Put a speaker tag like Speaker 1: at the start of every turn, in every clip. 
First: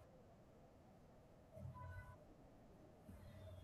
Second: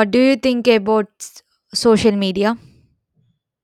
Speaker 1: What do you think about social media?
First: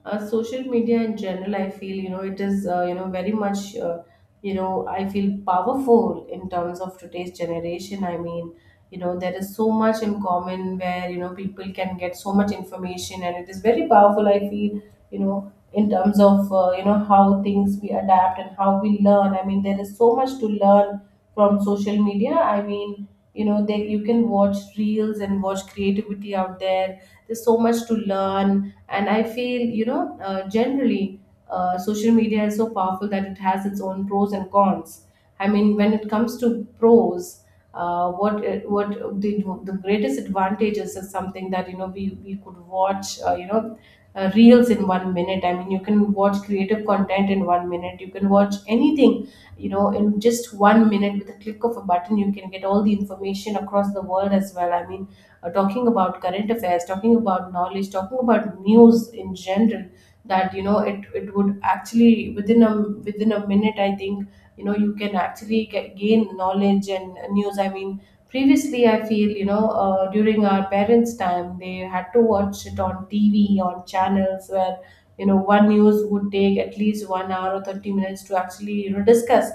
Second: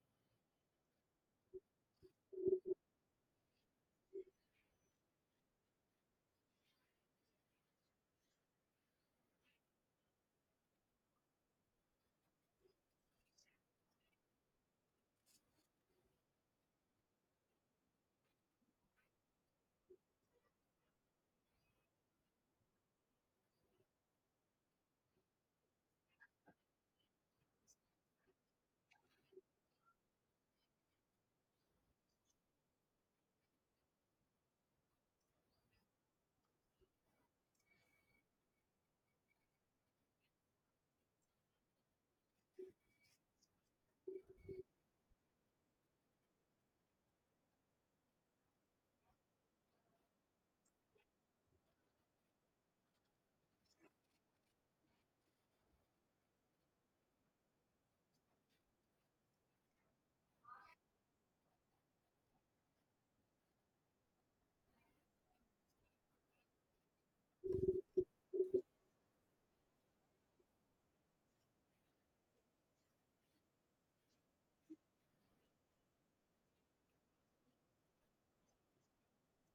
Speaker 2: Social media in general, I feel, you know, it is, you know, very much, you know, I feel powerful in terms of today's generation, I mean, you know, there is so much in common where, you know, people can get so much information, and it is very powerful, I feel, you know, in terms of, you know, how things we adapt and how we learn. I mean, there is so much to learn from social media. I mean, you know they you can watch reels and watch creativity out there. There's so much to learn. And I feel, you know, generally, social media is so powerful that it has its own pros and cons. I mean, when it comes to pros, what the, the greatest advantages is something that, you know, we could watch, you know, reels in 1 minute. I mean, you can watch creative content in 1 minute. You can watch anything, you know, in just 1 minute with a click of a button. You can get all the information across the world as well. I mean, talking about current affairs, talking about knowledge, talking about news in general, that, you know, it would actually, within a minute, I think, you know, you can actually gain knowledge and news. I mean, previously I feel, you know, during our parents' time, they had to watch it on TV on channels where, you know, one news would take at least 1 hour or 30 minutes to actually, you know, discuss.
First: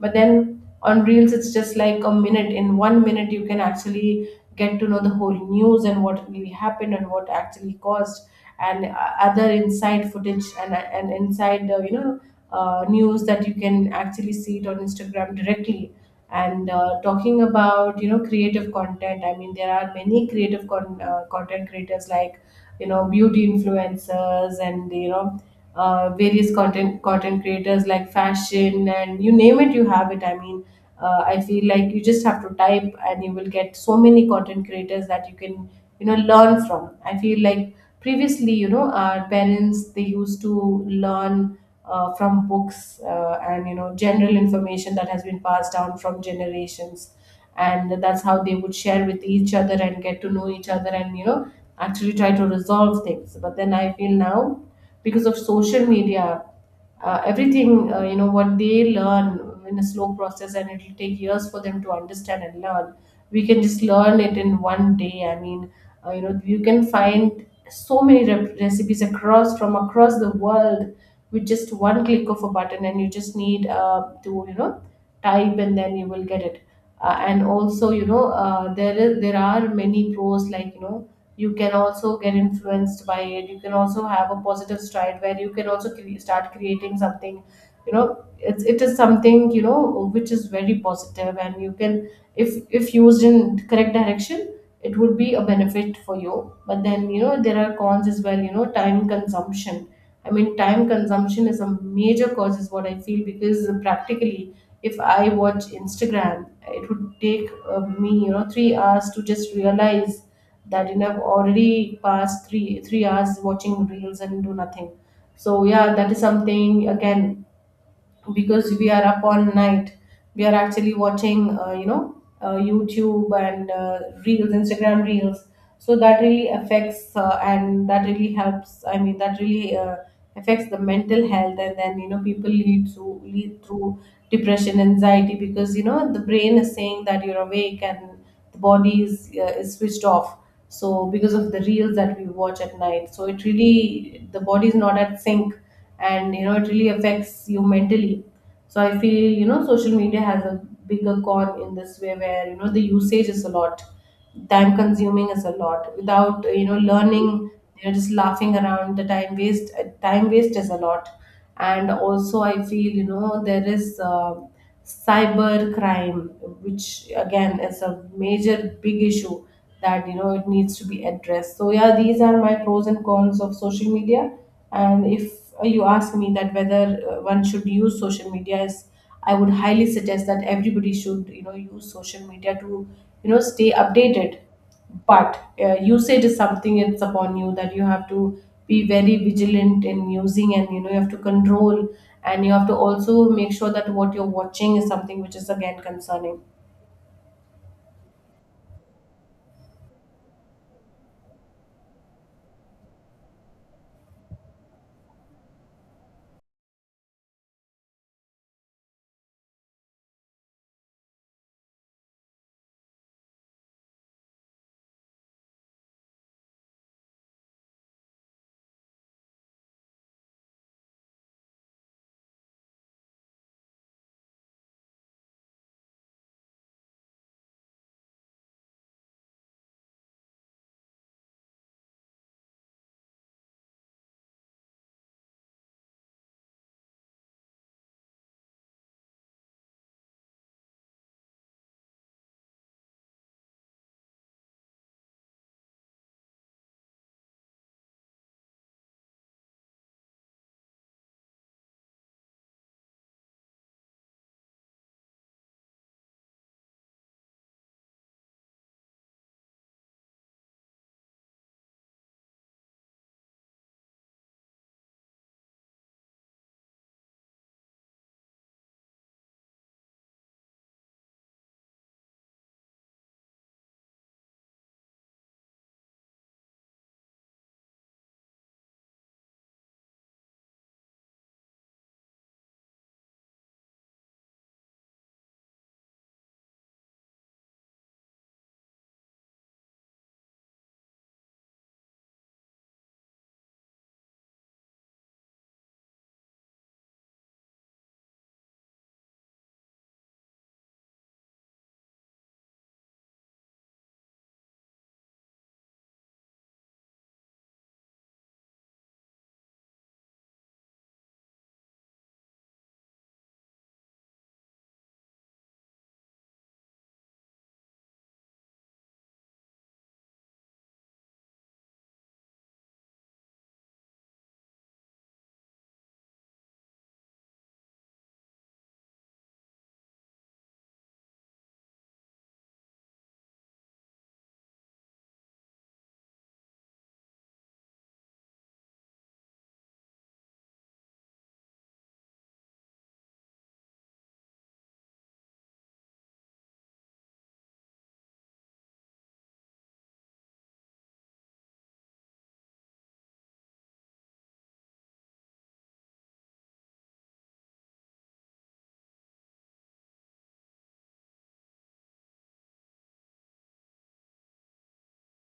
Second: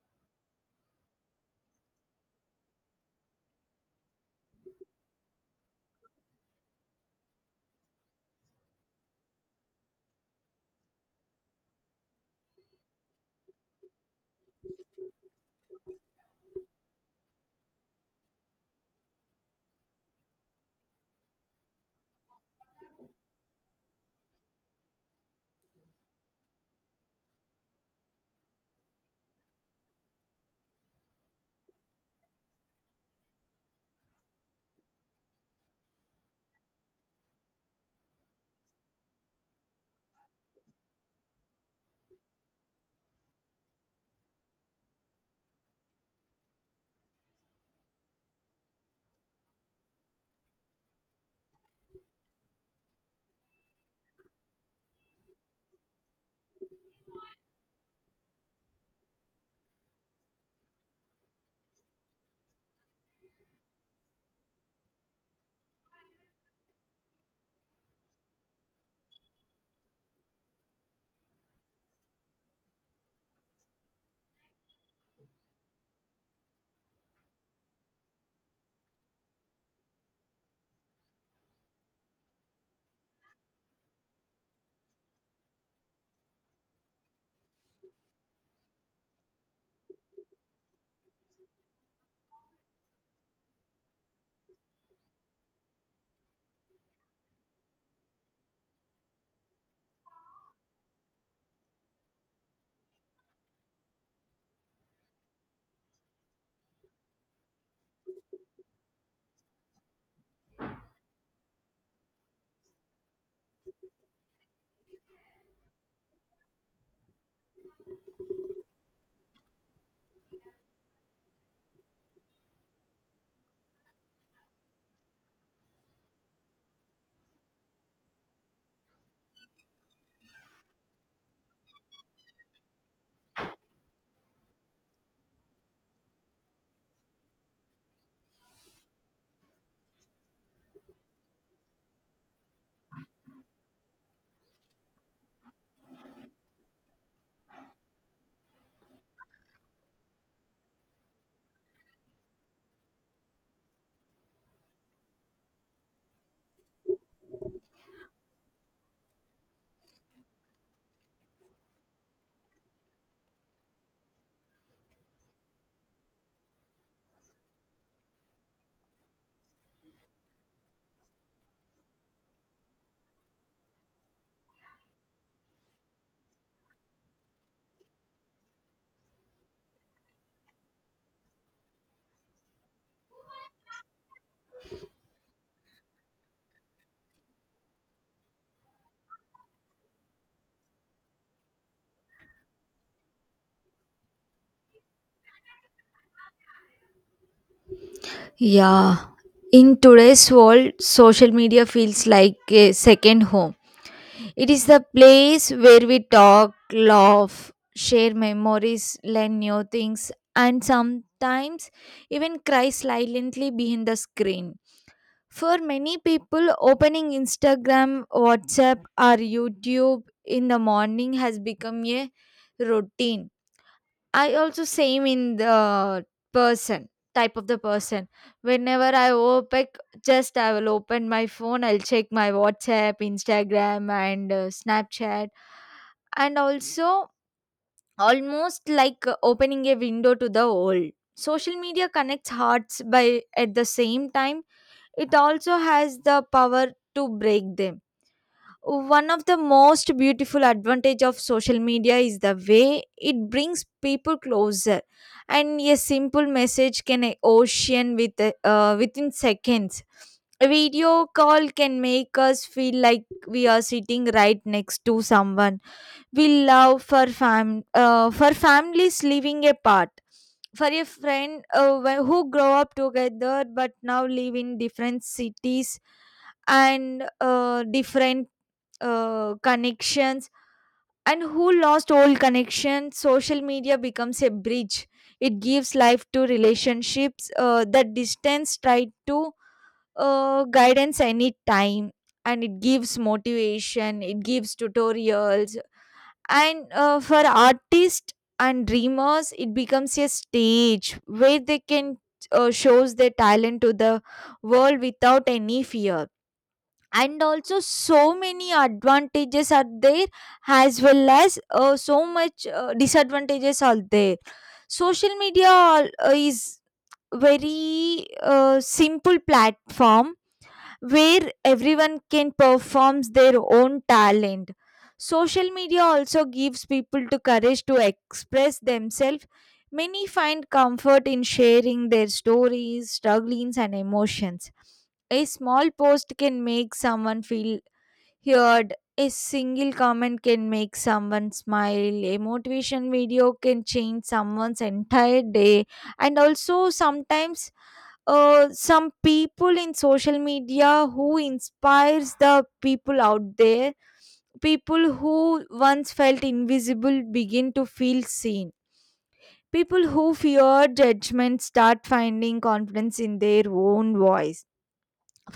Speaker 2: But then, on reels, it's just like a minute. In 1 minute, you can actually get to know the whole news and what really happened and what actually caused, and other inside footage, and inside, you know, news, that you can actually see it on Instagram directly. And talking about, you know, creative content. I mean, there are many content creators like, you know, beauty influencers, and, you know, various content creators like fashion, and you name it, you have it. I mean, I feel like you just have to type and you will get so many content creators that you can, you know, learn from. I feel like, previously, you know, our parents, they used to learn from books, and, you know, general information that has been passed down from generations, and that's how they would share with each other and get to know each other, and, you know, actually try to resolve things. But then, I feel, now, because of social media, everything, you know, what they learn in a slow process and it will take years for them to understand and learn, we can just learn it in one day. I mean, you know, you can find so many recipes across the world with just one click of a button, and you just need, to, you know, type, and then you will get it. And also, you know, there are many pros like, you know, you can also get influenced by it. You can also have a positive stride where you can also start creating something. You know, it is something, you know, which is very positive, and you can, if used in correct direction, it would be a benefit for you. But then, you know, there are cons as well. You know, time consumption. I mean, time consumption is a major cause, is what I feel, because practically, if I watch Instagram, it would take, me, you know, 3 hours to just realize that you have already passed three hours watching reels and do nothing. So yeah, that is something. Again, because we are up all night, we are actually watching, you know, YouTube and, reels, Instagram reels. So that really affects, and that really helps, I mean, that really, affects the mental health. And then, you know, people lead through depression, anxiety, because, you know, the brain is saying that you're awake, and the body is switched off. So because of the reels that we watch at night, so it really, the body is not at sync, and, you know, it really affects you mentally. So I feel, you know, social media has a bigger con in this way, where, you know, the usage is a lot, time consuming is a lot, without, you know, learning. You know, just laughing around, the time waste is a lot. And also I feel, you know, there is, cyber crime, which again is a major big issue that, you know, it needs to be addressed. So yeah, these are my pros and cons of social media. And if you ask me that whether, one should use social media, is, I would highly suggest that everybody should, you know, use social media to, you know, stay updated. But, usage is something, it's upon you that you have to be very vigilant in using, and, you know, you have to control, and you have to also make sure that what you're watching is something which is again concerning.
Speaker 1: Yeah. In today's world, social media feels like a second home. It is the place where we talk, laugh, share memories, learn new things, and sometimes even cry silently behind the screen. For many people, opening Instagram, WhatsApp, or YouTube in the morning has become a routine. I also same in the person type of the person. Whenever I open, just I will open my phone. I'll check my WhatsApp, Instagram, and Snapchat, and also almost like opening a window to the world. Social media connects hearts by at the same time. It also has the power to break them. One of the most beautiful advantage of social media is the way it brings people closer, and a simple message can a ocean with, within seconds. A video call can make us feel like we are sitting right next to someone we love, for families living apart, for a friend, who grow up together but now live in different cities and different connections, and who lost old connections. Social media becomes a bridge. It gives life to relationships. The distance tried to, guidance any time, and it gives motivation, it gives tutorials, and for artists and dreamers it becomes a stage where they can shows their talent to the world without any fear. And also so many advantages are there, as well as so much disadvantages are there. Social media is very simple platform where everyone can perform their own talent. Social media also gives people the courage to express themselves. Many find comfort in sharing their stories, struggles, and emotions. A small post can make someone feel heard. A single comment can make someone smile. A motivation video can change someone's entire day. And also, sometimes some people in social media who inspires the people out there. People who once felt invisible begin to feel seen. People who fear judgment start finding confidence in their own voice.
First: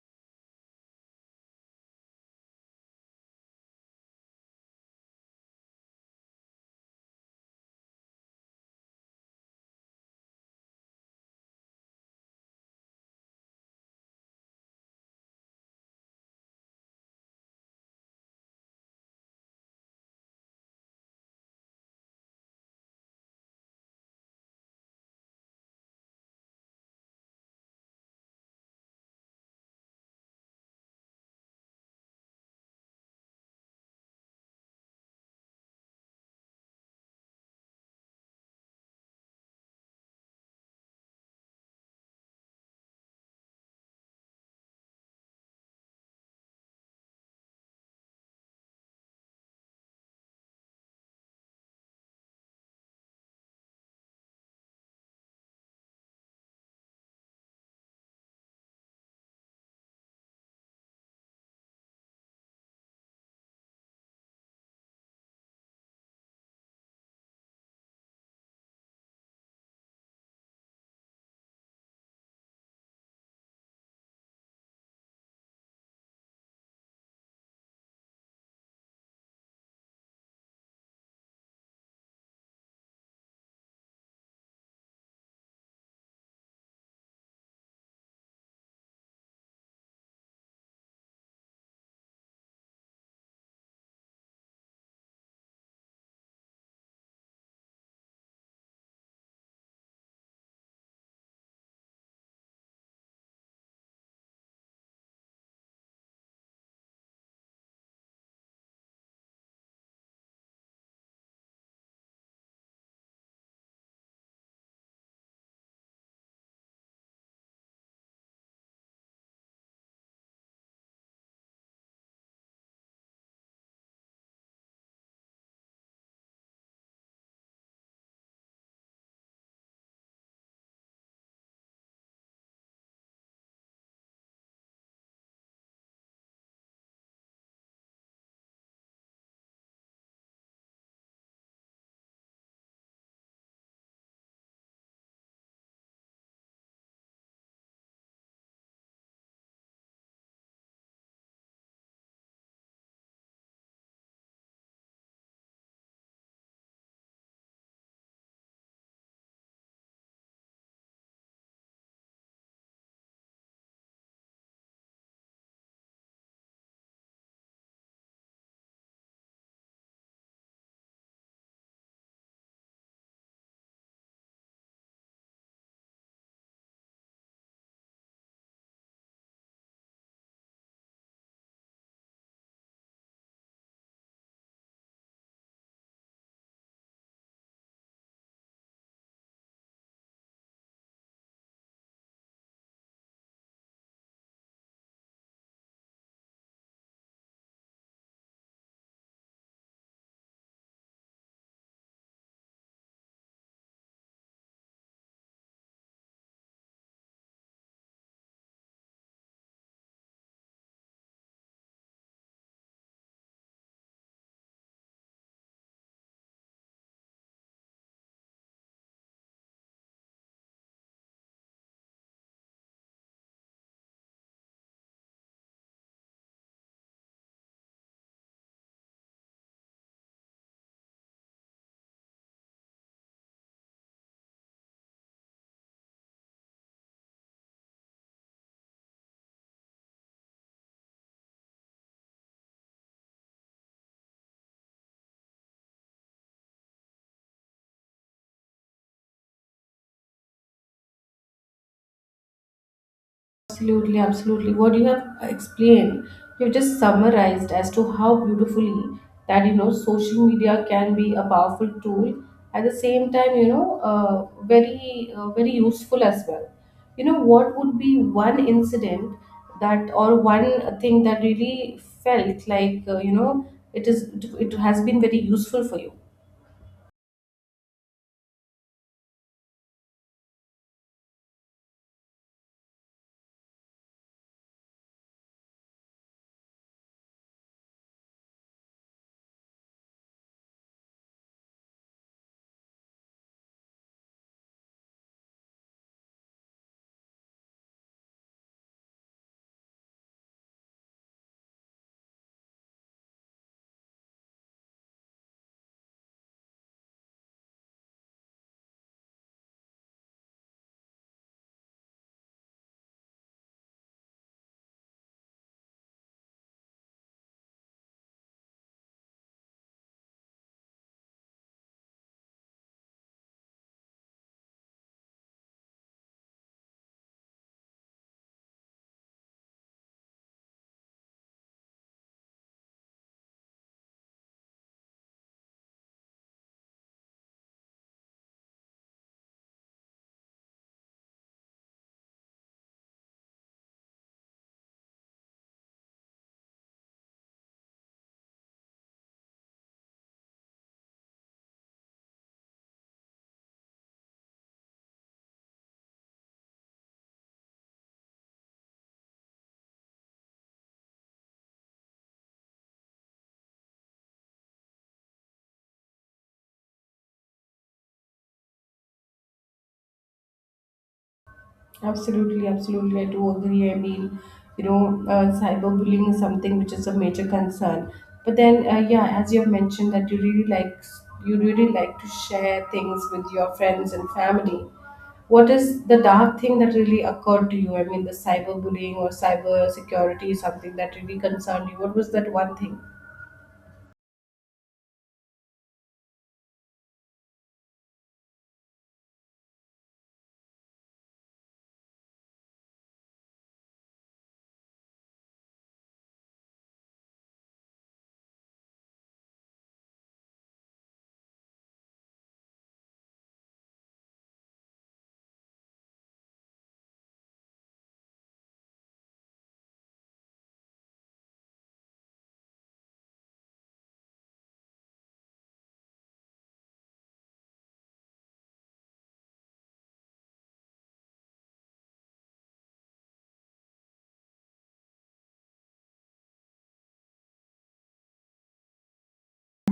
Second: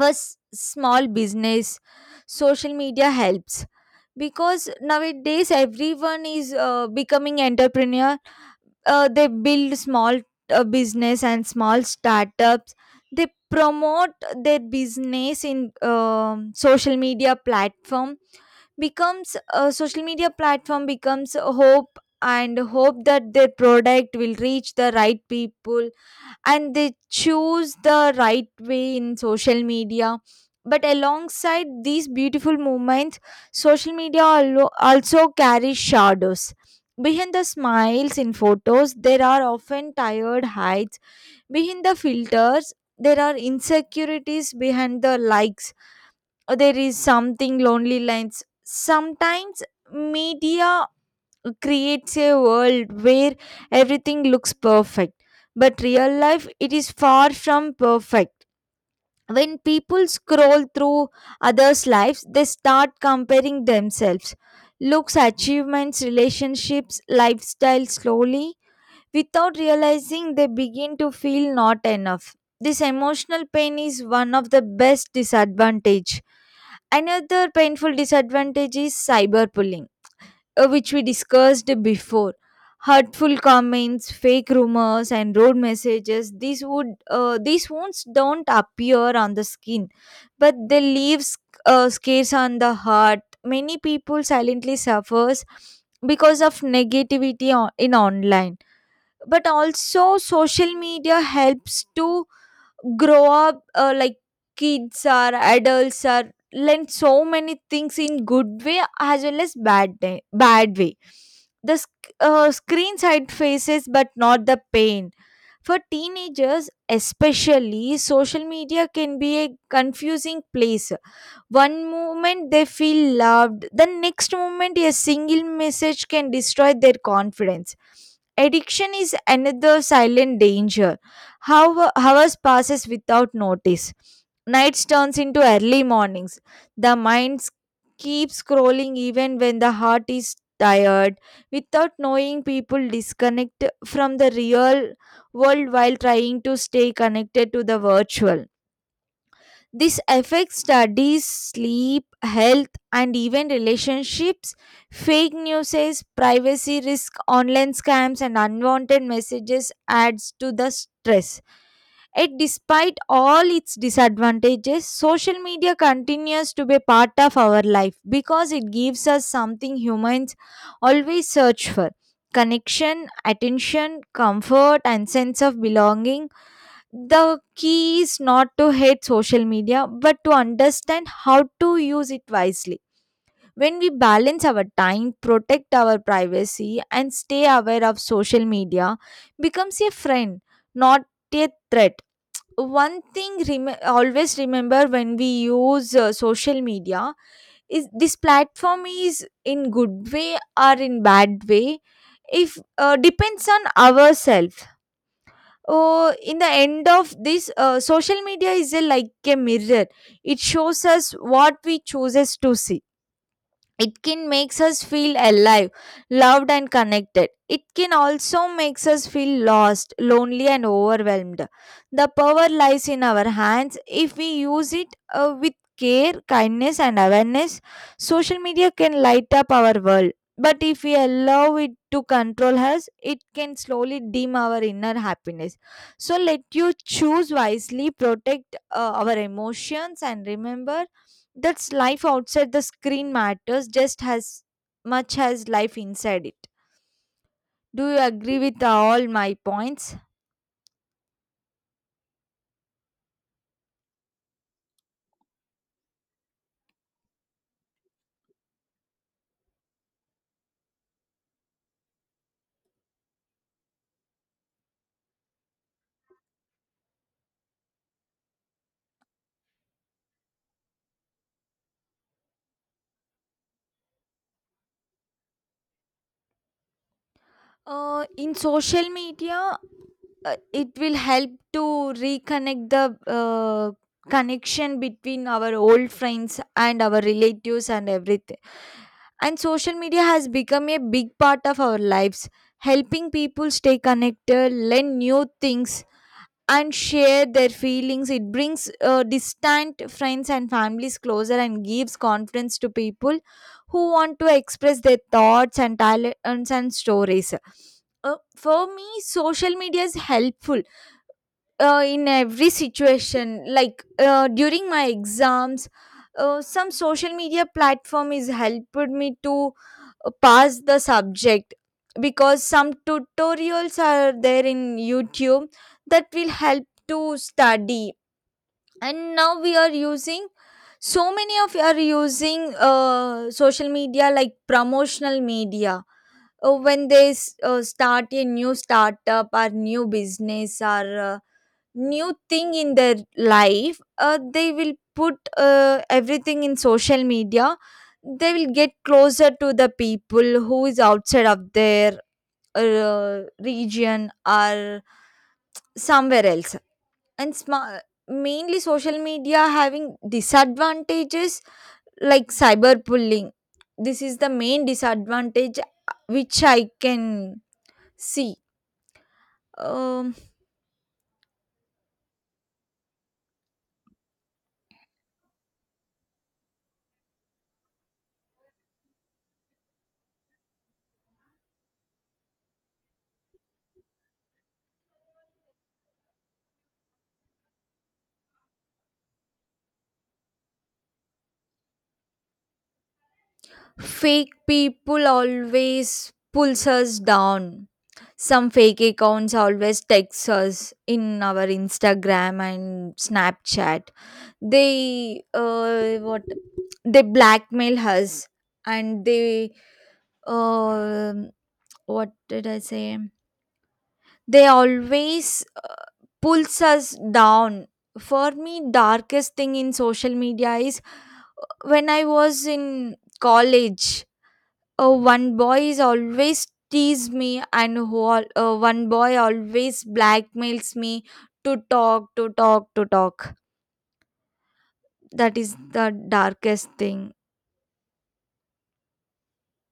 Speaker 1: First small business social media helps, because nowadays everyone is becoming entrepreneur. They build small business and small startups. They promote their business in, social media platform becomes a social media platform becomes a hope, and hope that their product will reach the right people, and they choose the right way in social media. But alongside these beautiful movements, social media also carries shadows. Behind the smiles in photos there are often tired hides, behind the filters there are insecurities, behind the likes or there is something lonely lines. Sometimes media creates a world where everything looks perfect. But real life, it is far from perfect. When people scroll through others' lives, they start comparing themselves. Looks, achievements, relationships, lifestyle slowly. Without realizing, they begin to feel not enough. This emotional pain is one of the best disadvantage. Another painful disadvantage is cyberbullying, which we discussed before. Hurtful comments, fake rumors, and road messages, these wounds don't appear on the skin, but they leave scars on the heart. Many people silently suffers because of negativity in online. But also social media helps to grow up, like kids or adults are learn so many things in good way as well as bad way. The screen side faces but not the pain. For teenagers especially, social media can be a confusing place. One moment they feel loved, the next moment a single message can destroy their confidence. Addiction is another silent danger. How hours passes without notice. Nights turns into early mornings. The mind keeps scrolling even when the heart is tired. Without knowing, people disconnect from the real world while trying to stay connected to the virtual. This affects studies, sleep, health, and even relationships. Fake news, privacy risk, online scams, and unwanted messages adds to the stress. Yet, despite all its disadvantages, social media continues to be a part of our life, because it gives us something humans always search for: connection, attention, comfort, and sense of belonging. The key is not to hate social media but to understand how to use it wisely. When we balance our time, protect our privacy and stay aware, of social media becomes a friend, not a threat. One thing always remember, when we use social media, is this platform is in good way or in bad way, if depends on ourselves. Oh, in the end of this, social media is like a mirror. It shows us what we chooses to see. It can makes us feel alive, loved and connected. It can also makes us feel lost, lonely and overwhelmed. The power lies in our hands. If we use it with care, kindness and awareness, social media can light up our world. But if we allow it to control us, it can slowly dim our inner happiness. So let you choose wisely, protect our emotions, and remember that's life outside the screen matters just as much as life inside it. Do you agree with all my points?
Speaker 2: Absolutely, absolutely. What you have explained, you've just summarized as to how beautifully that, you know, social media can be a powerful tool. At the same time, you know, very useful as well. You know, what would be one incident that, or one thing that really felt like, you know, it is it has been very useful for you?
Speaker 1: In social media, it will help to reconnect the, connection between our old friends and our relatives and everything. And social media has become a big part of our lives, helping people stay connected, learn new things, and share their feelings. It brings distant friends and families closer, and gives confidence to people who want to express their thoughts and talents and stories. For me, social media is helpful in every situation. Like during my exams, some social media platform is helped me to pass the subject, because some tutorials are there in YouTube that will help to study. And now we are using, so many of you are using social media like promotional media. When they start a new startup or new business, or new thing in their life, they will put everything in social media. They will get closer to the people who is outside of their region or somewhere else. And mainly social media having disadvantages like cyberbullying. This is the main disadvantage which I can see. um,
Speaker 2: Absolutely, absolutely. I do agree. I mean, you know, cyberbullying is something which is a major concern. But then, yeah, as you have mentioned, that you really like to share things with your friends and family. What is the dark thing that really occurred to you? I mean, the cyberbullying or cyber security is something that really concerned you. What was that one thing?
Speaker 1: Fake people always pulls us down. Some fake accounts always text us in our Instagram and Snapchat. They, what, they blackmail us. And they, um what did I say? They always pulls us down. For me, darkest thing in social media is when I was in college. One boy is always tease me, and who one boy always blackmails me to talk, to talk, to talk. That is the darkest thing.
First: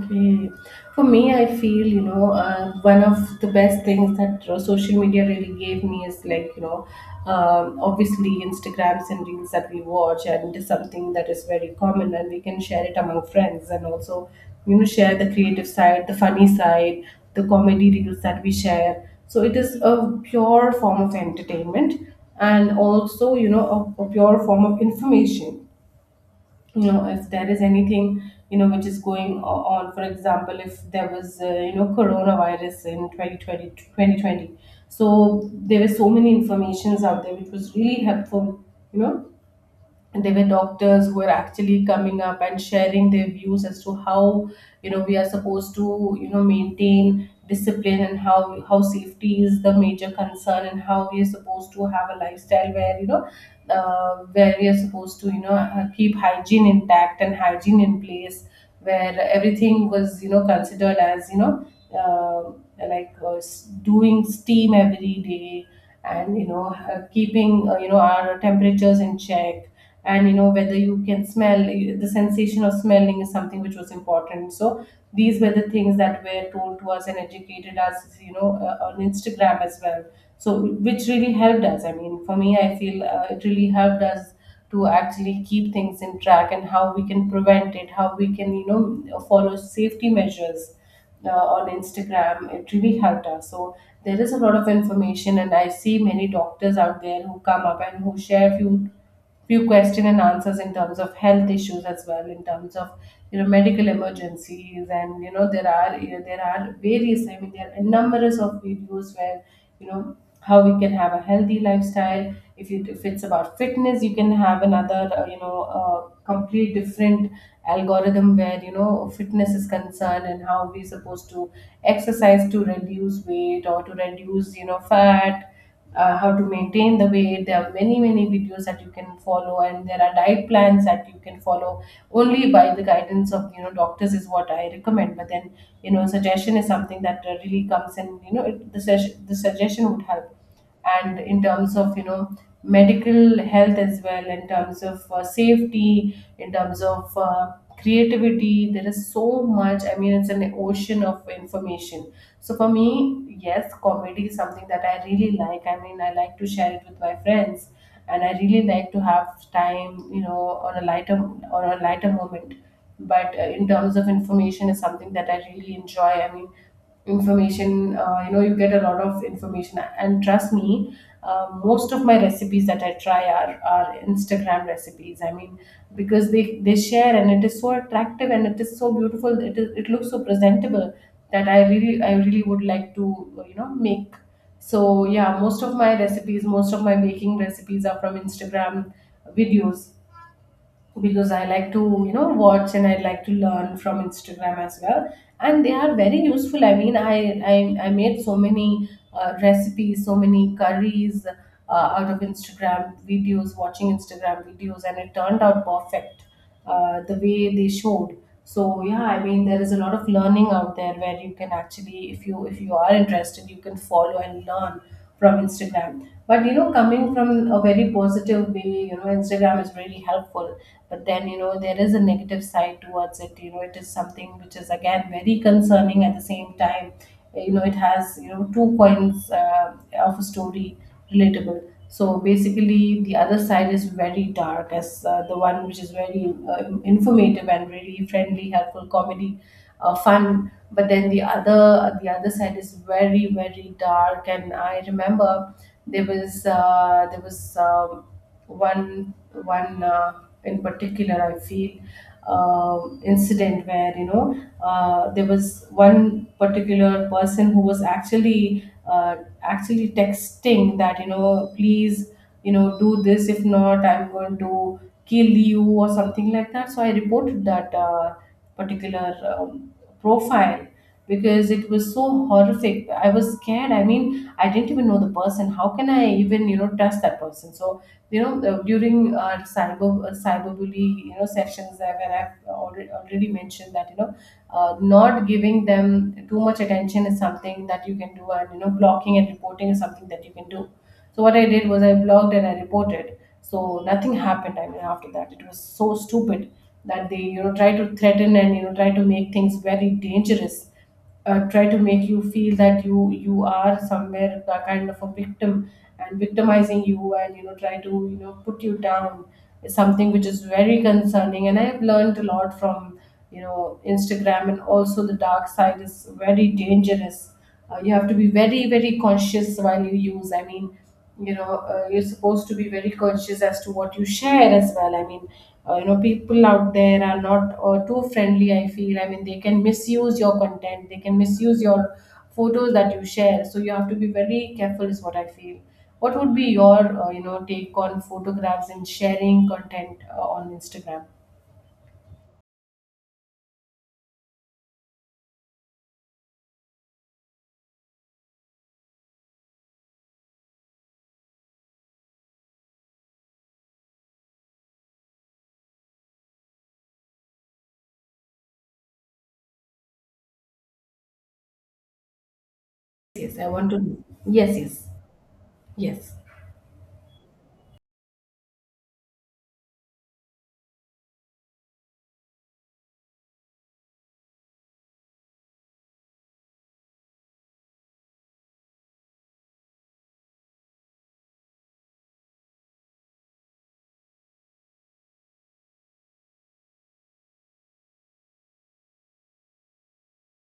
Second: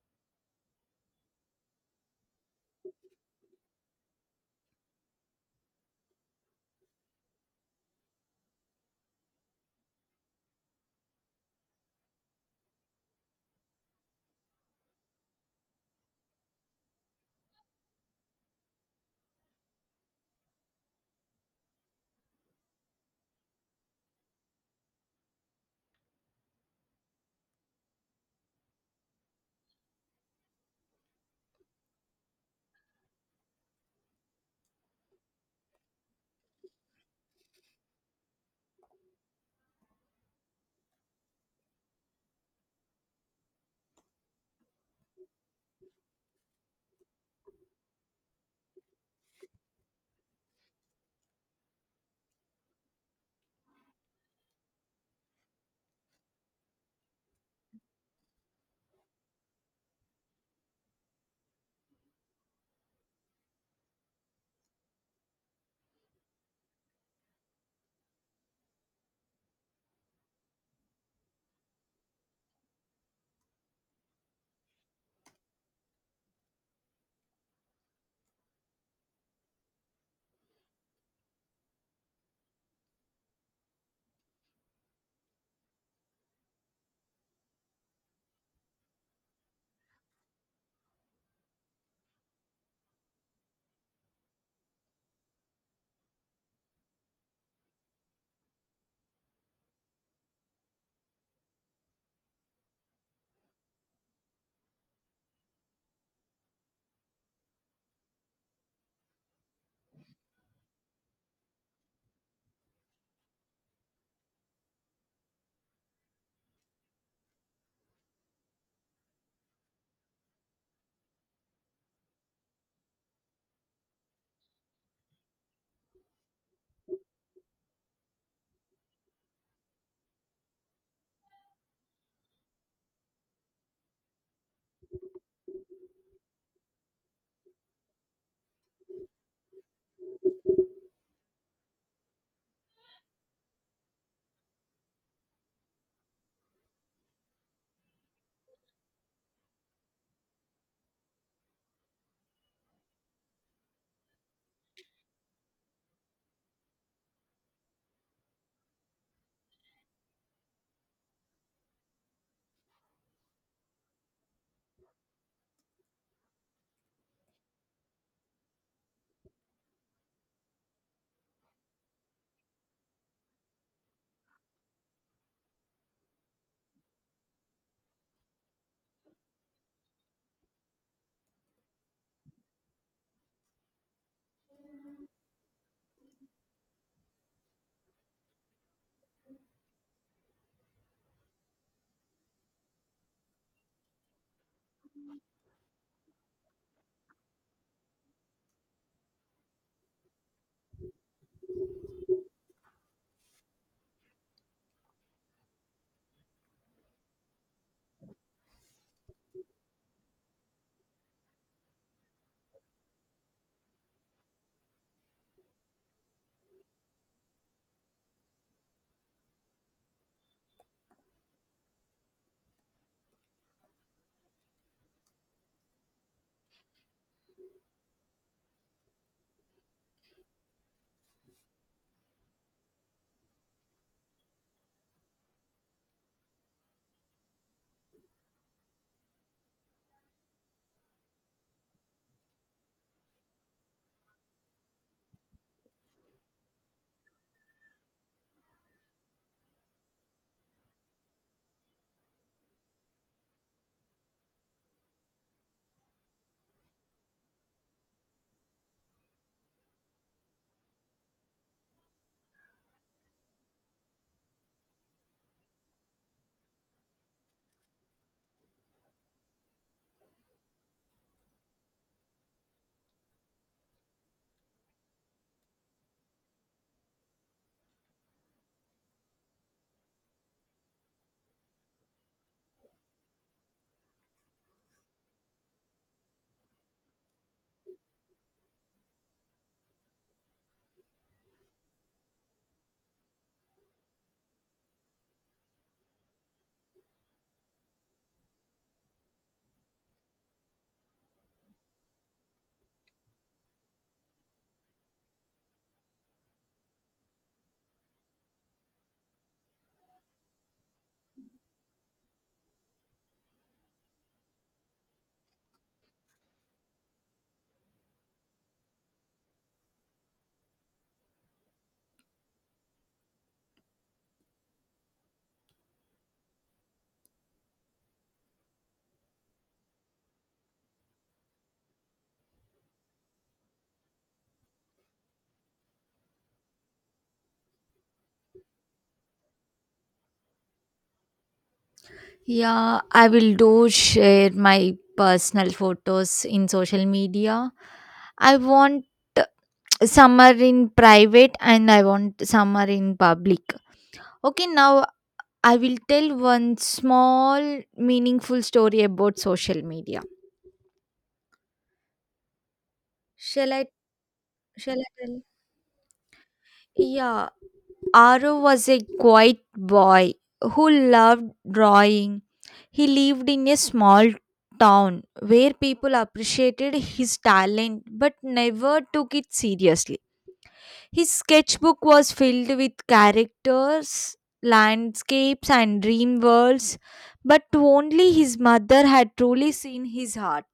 Speaker 2: Okay. For me, I feel, you know, one of the best things that, social media really gave me is like, you know, obviously, Instagrams and reels that we watch, and it is something that is very common, and we can share it among friends, and also, you know, share the creative side, the funny side, the comedy reels that we share. So it is a pure form of entertainment, and also, you know, a pure form of information. You know, if there is anything, you know, which is going on. For example, if there was, you know, coronavirus in 2020, so there were so many informations out there which was really helpful, you know, and there were doctors who were actually coming up and sharing their views as to how, you know, we are supposed to, you know, maintain discipline, and how safety is the major concern, and how we are supposed to have a lifestyle where, you know, where we are supposed to, you know, keep hygiene intact and hygiene in place, where everything was, you know, considered as, you know, like, doing steam every day, and, you know, keeping, you know, our temperatures in check, and, you know, whether you can smell, the sensation of smelling is something which was important. So these were the things that were told to us and educated us, you know, on Instagram as well. So which really helped us. I mean, for me, I feel, it really helped us to actually keep things in track, and how we can prevent it, how we can, you know, follow safety measures, on Instagram. It really helped us. So there is a lot of information, and I see many doctors out there who come up and who share few question and answers in terms of health issues as well, in terms of, you know, medical emergencies. And you know, there are various. I mean, there are numerous of videos where, you know, how we can have a healthy lifestyle. If it's about fitness, you can have another, you know, complete different algorithm, where, you know, fitness is concerned, and how we're supposed to exercise to reduce weight, or to reduce, you know, fat, how to maintain the weight. There are many, many videos that you can follow, and there are diet plans that you can follow only by the guidance of, you know, doctors, is what I recommend. But then, you know, suggestion is something that, really comes in. You know the suggestion would help and in terms of medical health as well, in terms of safety, in terms of creativity, there is so much. I mean, it's an ocean of information. So for me, yes, comedy is something that I really like. I mean, I like to share it with my friends and I really like to have time, on a lighter on a lighter moment. But in terms of information, is something that I really enjoy. I mean, information, you know, you get a lot of information, and trust me, most of my recipes that I try are Instagram recipes. I mean, because they share and it is so attractive and it is so beautiful. It is, it looks so presentable, that I really, I really would like to, you know, make. So, yeah, most of my recipes, most of my baking recipes are from Instagram videos, because I like to, you know, watch, and I like to learn from Instagram as well. And they are very useful. I mean, I made so many recipes, so many curries out of Instagram videos, watching Instagram videos, and it turned out perfect the way they showed. So yeah, I mean, there is a lot of learning out there where you can actually, if you are interested, you can follow and learn from Instagram. But you know, coming from a very positive way, you know, Instagram is really helpful. But then you know, there is a negative side towards it. You know, it is something which is again very concerning at the same time. You know, it has, you know, two coins of a story. Relatable. So basically, the other side is very dark as the one which is very informative and really friendly, helpful, comedy, fun. But then the other, the other side is very, very dark. And I remember there was um, one one in particular, I feel, um incident where you know, there was one particular person who was actually, uh, actually texting that, you know, please, you know, do this, if not I'm going to kill you or something like that. So I reported that particular profile, because it was so horrific. I was scared. I mean, I didn't even know the person. How can I even, you know, trust that person? So you know, during our cyberbully, you know, sessions, where I've already mentioned that you know, not giving them too much attention is something that you can do, and you know, blocking and reporting is something that you can do. So what I did was, I blocked and I reported. So nothing happened. I mean, after that, it was so stupid that they, you know, try to threaten and you know, try to make things very dangerous, try to make you feel that you are somewhere a kind of a victim and victimizing you and you know, try to, you know, put you down, is something which is very concerning. And I have learned a lot from, you know, Instagram. And also the dark side is very dangerous. You have to be very, very conscious while you use. I mean, you know, you're supposed to be very conscious as to what you share as well. I mean, you know, people out there are not too friendly, I feel. I mean, they can misuse your content, they can misuse your photos that you share. So you have to be very careful, is what I feel. What would be your you know, take on photographs and sharing content on Instagram?
Speaker 1: Yeah, I will do share my personal photos in social media. I want some are in private and I want some are in public. Okay, now I will tell one small meaningful story about social media.
Speaker 2: Yes, yes, I
Speaker 1: Shall I,
Speaker 2: want to. Yes, yes.
Speaker 1: shall I tell?
Speaker 2: Yes.
Speaker 1: Yeah, Aro was a quiet boy who loved drawing. He lived in a small town where people appreciated his talent but never took it seriously. His sketchbook was filled with characters, landscapes, and dream worlds, but only his mother had truly seen his heart.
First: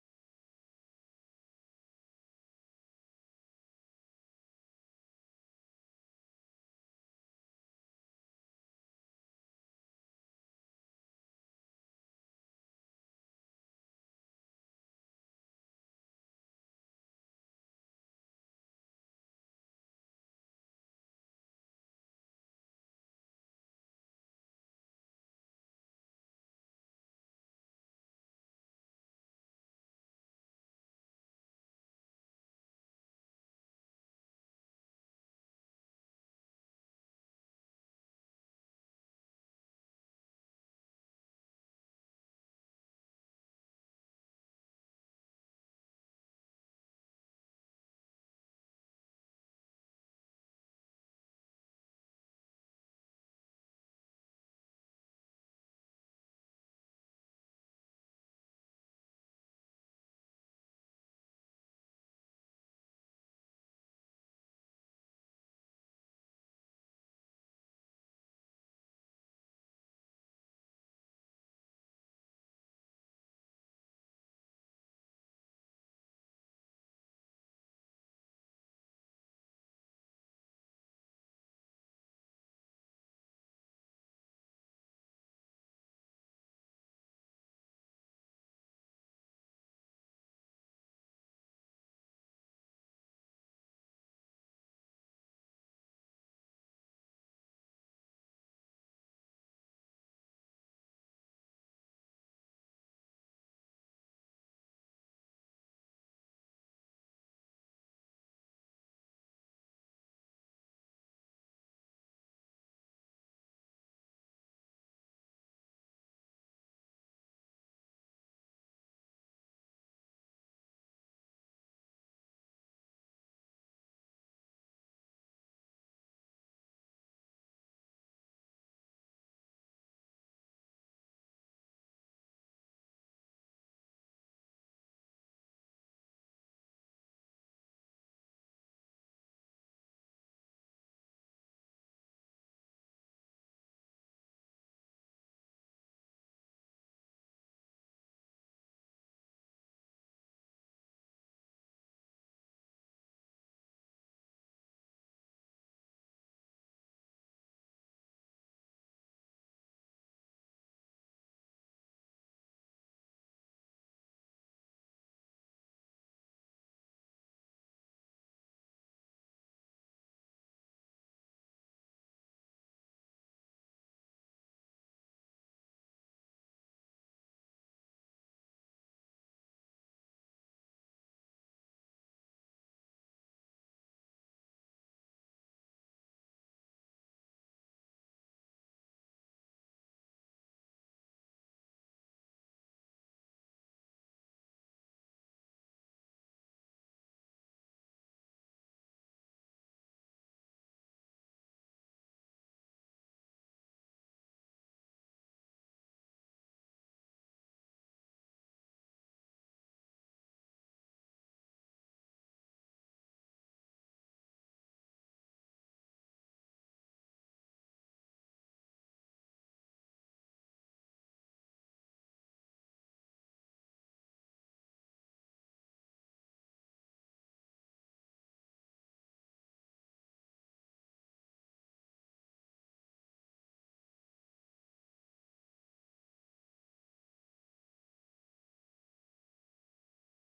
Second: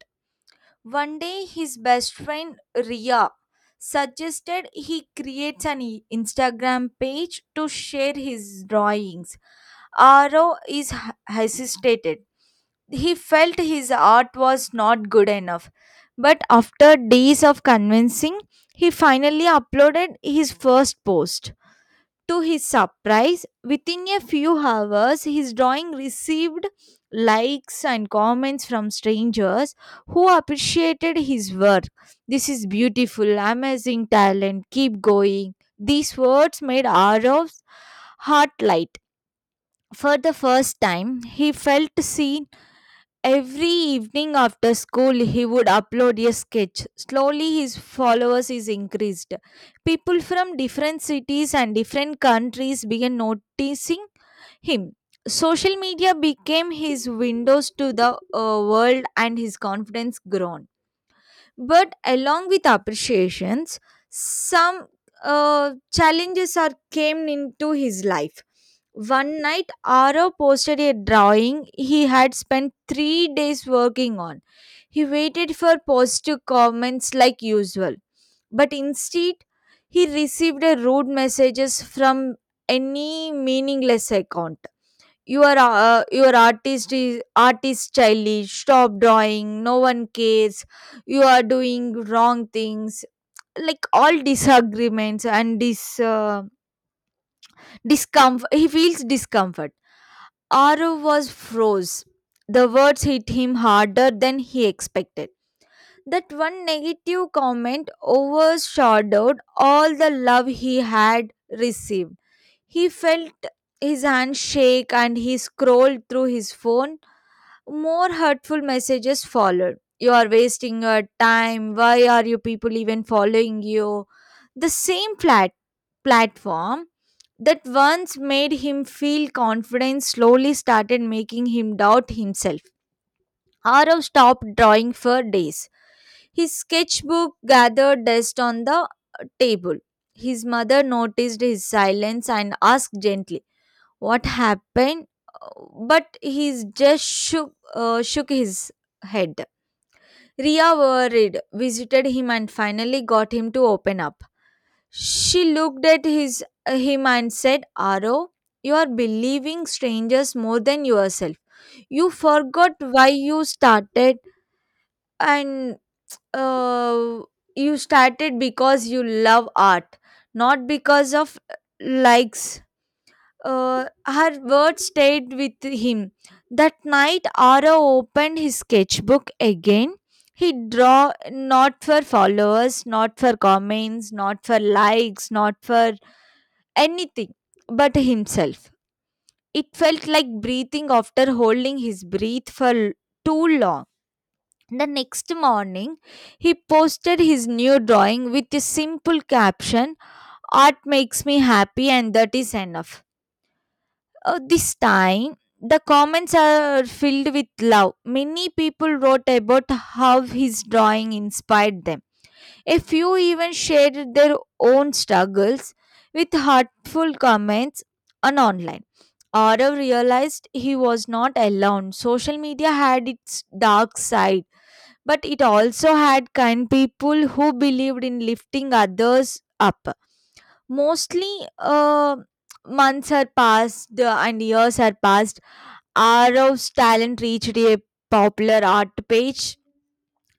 Speaker 1: One day, his best friend Ria suggested he creates an Instagram page to share his drawings. Aro is hesitated. He felt his art was not good enough. But after days of convincing, he finally uploaded his first post. To his surprise, within a few hours, his drawing received likes and comments from strangers who appreciated his work. This is beautiful, amazing talent, keep going. These words made Arav's heart light. For the first time, he felt seen. Every evening after school, he would upload a sketch. Slowly, his followers is increased. People from different cities and different countries began noticing him. Social media became his windows to the, world, and his confidence grown. But along with appreciations, some challenges are came into his life. One night, Arav posted a drawing he had spent 3 days working on. He waited for positive comments like usual, but instead, he received a rude messages from any meaningless account. Your artist is artist childish, stop drawing, no one cares, you are doing wrong things, like all disagreements. And this discomfort, he feels discomfort. Aru was froze. The words hit him harder than he expected. That one negative comment overshadowed all the love he had received. He felt his hand shake, and he scrolled through his phone. More hurtful messages followed. You are wasting your time. Why are you people even following you? The same flat platform that once made him feel confident slowly started making him doubt himself. Arav stopped drawing for days. His sketchbook gathered dust on the table. His mother noticed his silence and asked gently, what happened? But he just shook his head. Ria worried, visited him, and finally got him to open up. She looked at his him and said, Aro, you are believing strangers more than yourself. You forgot why you started, and uh, you started because you love art, not because of likes. Her words stayed with him. That night, Ara opened his sketchbook again. He draw not for followers, not for comments, not for likes, not for anything but himself. It felt like breathing after holding his breath for too long. The next morning, he posted his new drawing with a simple caption: art makes me happy, and that is enough. This time, the comments are filled with love. Many people wrote about how his drawing inspired them. A few even shared their own struggles with heartful comments on online. Arav realized he was not alone. Social media had its dark side, but it also had kind people who believed in lifting others up. Mostly, uh, months had passed, and years had passed. Arav's talent reached a popular art page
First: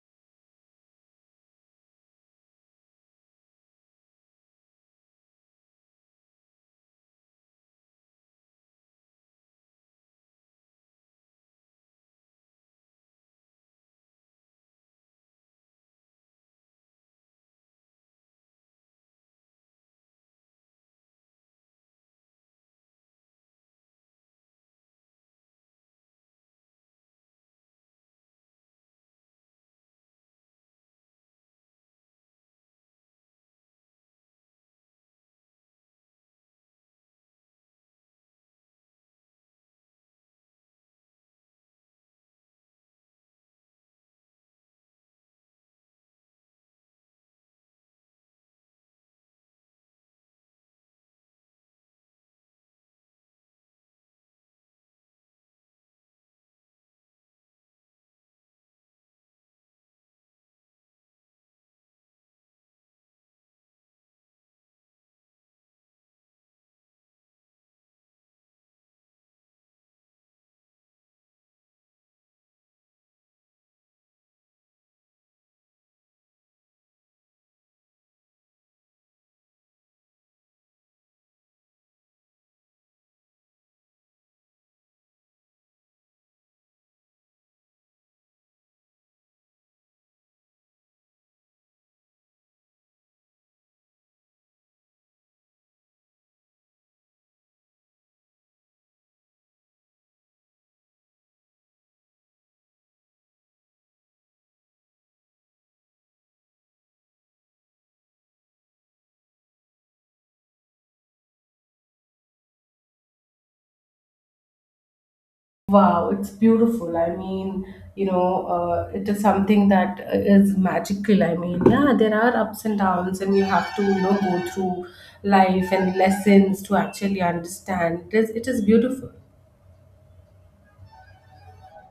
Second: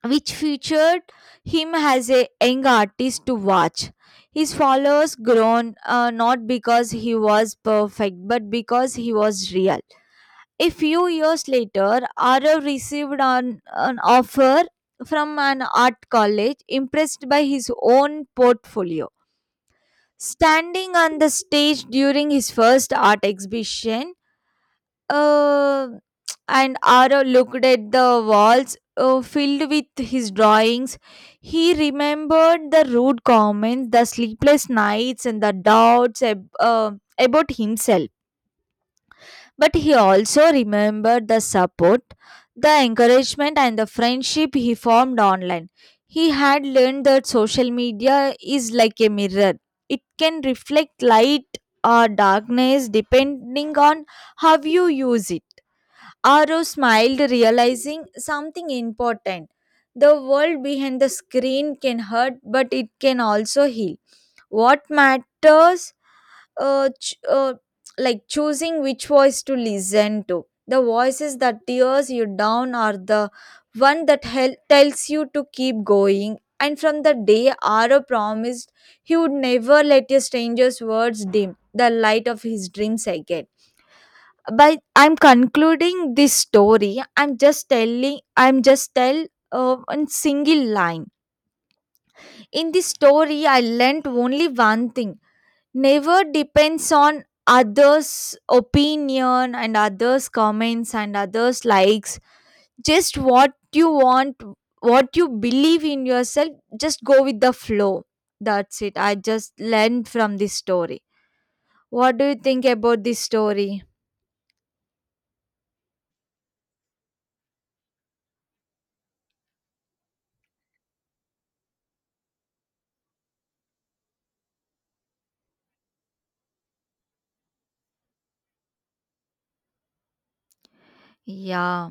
Speaker 1: which featured him as a young artist to watch. His followers grown, not because he was perfect, but because he was real. A few years later, Arav received an offer from an art college, impressed by his own portfolio. Standing on the stage during his first art exhibition, uh, and Arav looked at the walls, filled with his drawings. He remembered the rude comments, the sleepless nights, and the doubts about himself. But he also remembered the support, the encouragement, and the friendship he formed online. He had learned that social media is like a mirror, it can reflect light or darkness depending on how you use it. Aro smiled, realizing something important. The world behind the screen can hurt, but it can also heal. What matters, uh, ch- uh, like choosing which voice to listen to. The voices that tears you down are the one that tells you to keep going. And from the day Aro promised, he would never let a stranger's words dim the light of his dreams again. But I'm concluding this story. I'm just telling I'm just tell one single line. In this story I learnt only one thing: never depends on others opinion and others comments and others likes, just what you want, what you believe in yourself, just go with the flow. That's it. I just learned from this story. What do you think about this story?
Speaker 2: Wow, it's beautiful. I mean, you know, it is something that is magical. I mean, yeah, there are ups and downs, and you have to, you know, go through life and lessons to actually understand. It is beautiful.
Speaker 1: Yeah,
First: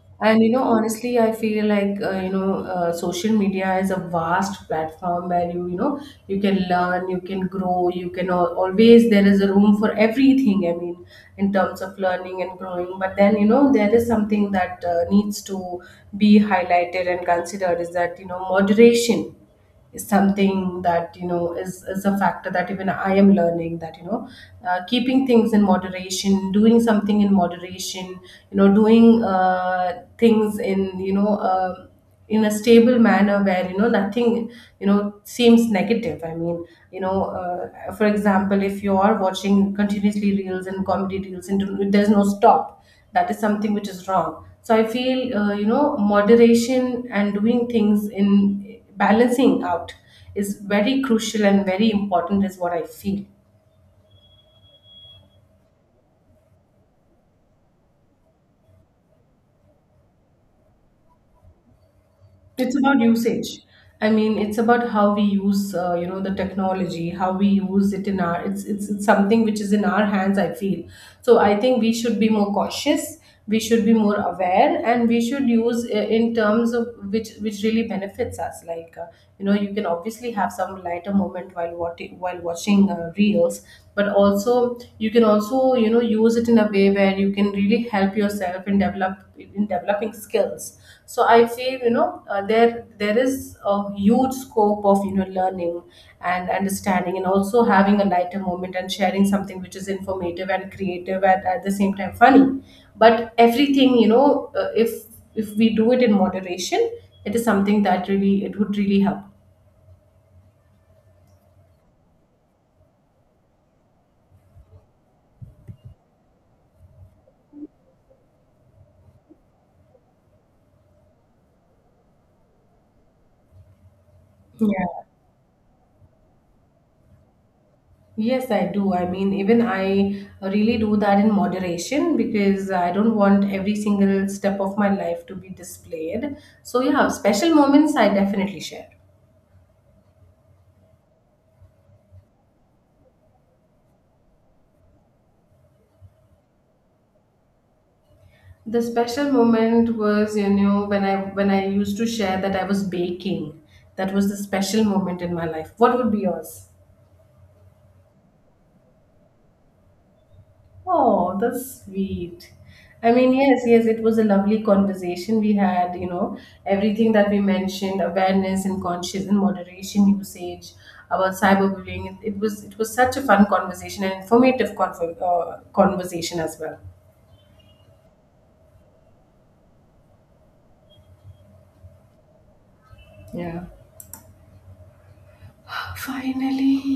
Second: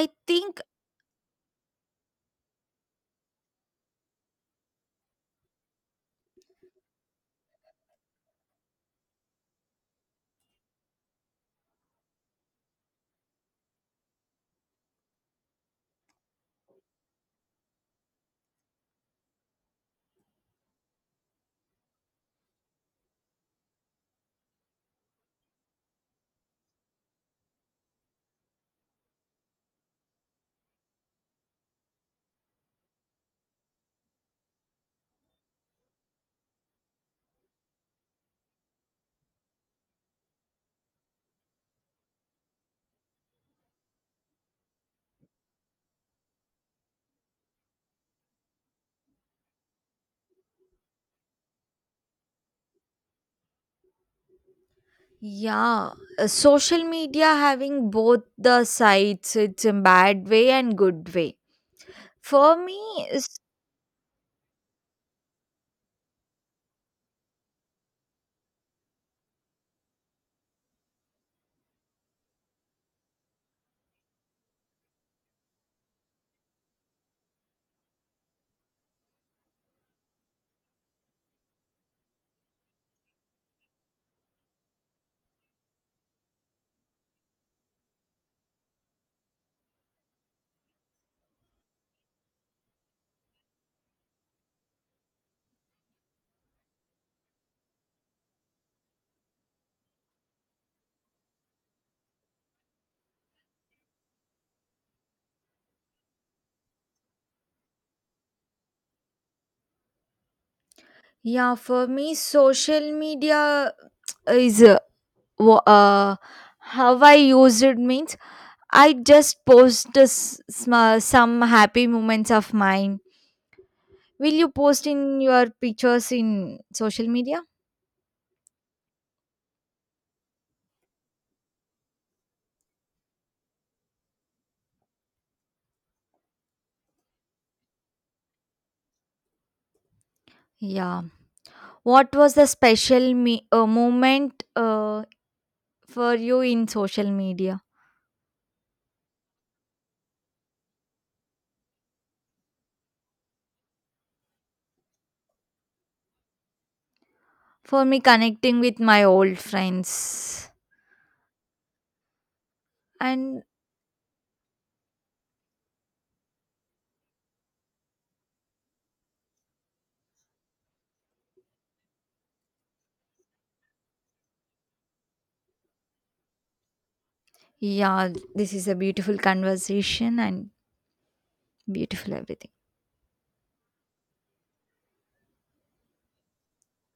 Speaker 1: I
Speaker 2: And you
Speaker 1: think.
Speaker 2: know, honestly, I feel like you know, social media is a vast platform where you know you can learn, you can grow, you can always there is a room for everything. I mean, in terms of learning and growing. But then you know, there is something that needs to be highlighted and considered, is that you know, moderation is something that you know is a factor, that even I am learning, that you know, keeping things in moderation, doing something in moderation, you know, doing things in, you know, in a stable manner where you know, nothing, you know, seems negative. I mean, you know, for example, if you are watching continuously reels and comedy reels and there's no stop, that is something which is wrong. So I feel you know, moderation and doing things in balancing out is very crucial and very important, is what I feel.
Speaker 1: Yeah, social media having both the sides, it's a bad way and good way. For
Speaker 2: It's
Speaker 1: me,
Speaker 2: about usage. I mean, it's about how we use, you know, the technology, how we use it in our. It's something which is in our hands, I feel so. I think we should be more cautious. We should be more aware, and we should use in terms of which really benefits us. Like you know, you can obviously have some lighter moment while watching, reels, but also you can also, you know, use it in a way where you can really help yourself in developing skills. So I feel, you know, there is a huge scope of, you know, learning and understanding, and also having a lighter moment and sharing something which is informative and creative and at the same time funny. But everything, you know, if we do it in moderation, it is something that really, it would really help.
Speaker 1: yeah, for me, social media is wha- uh, how I use it means I just post some happy moments of mine. Will you post
Speaker 2: Yeah.
Speaker 1: in your pictures in social media?
Speaker 2: Yes, I do. I mean, even I really do that in moderation, because I don't want every single step of my life to be displayed. So, yeah, special moments I definitely share.
Speaker 1: Yeah. What was the special moment for you in social media?
Speaker 2: The special moment was, you know, when I used to share that I was baking. That was the special moment in my life. What would be yours?
Speaker 1: For me, connecting with my old friends.
Speaker 2: Oh, that's sweet. I mean,
Speaker 1: And
Speaker 2: yes, yes, it was a lovely conversation we had, you know, everything that we mentioned, awareness and conscious and moderation usage about cyberbullying. It was, it was such a fun conversation and conversation as well.
Speaker 1: yeah, this is a beautiful conversation and beautiful everything.
Speaker 2: Yeah. Finally.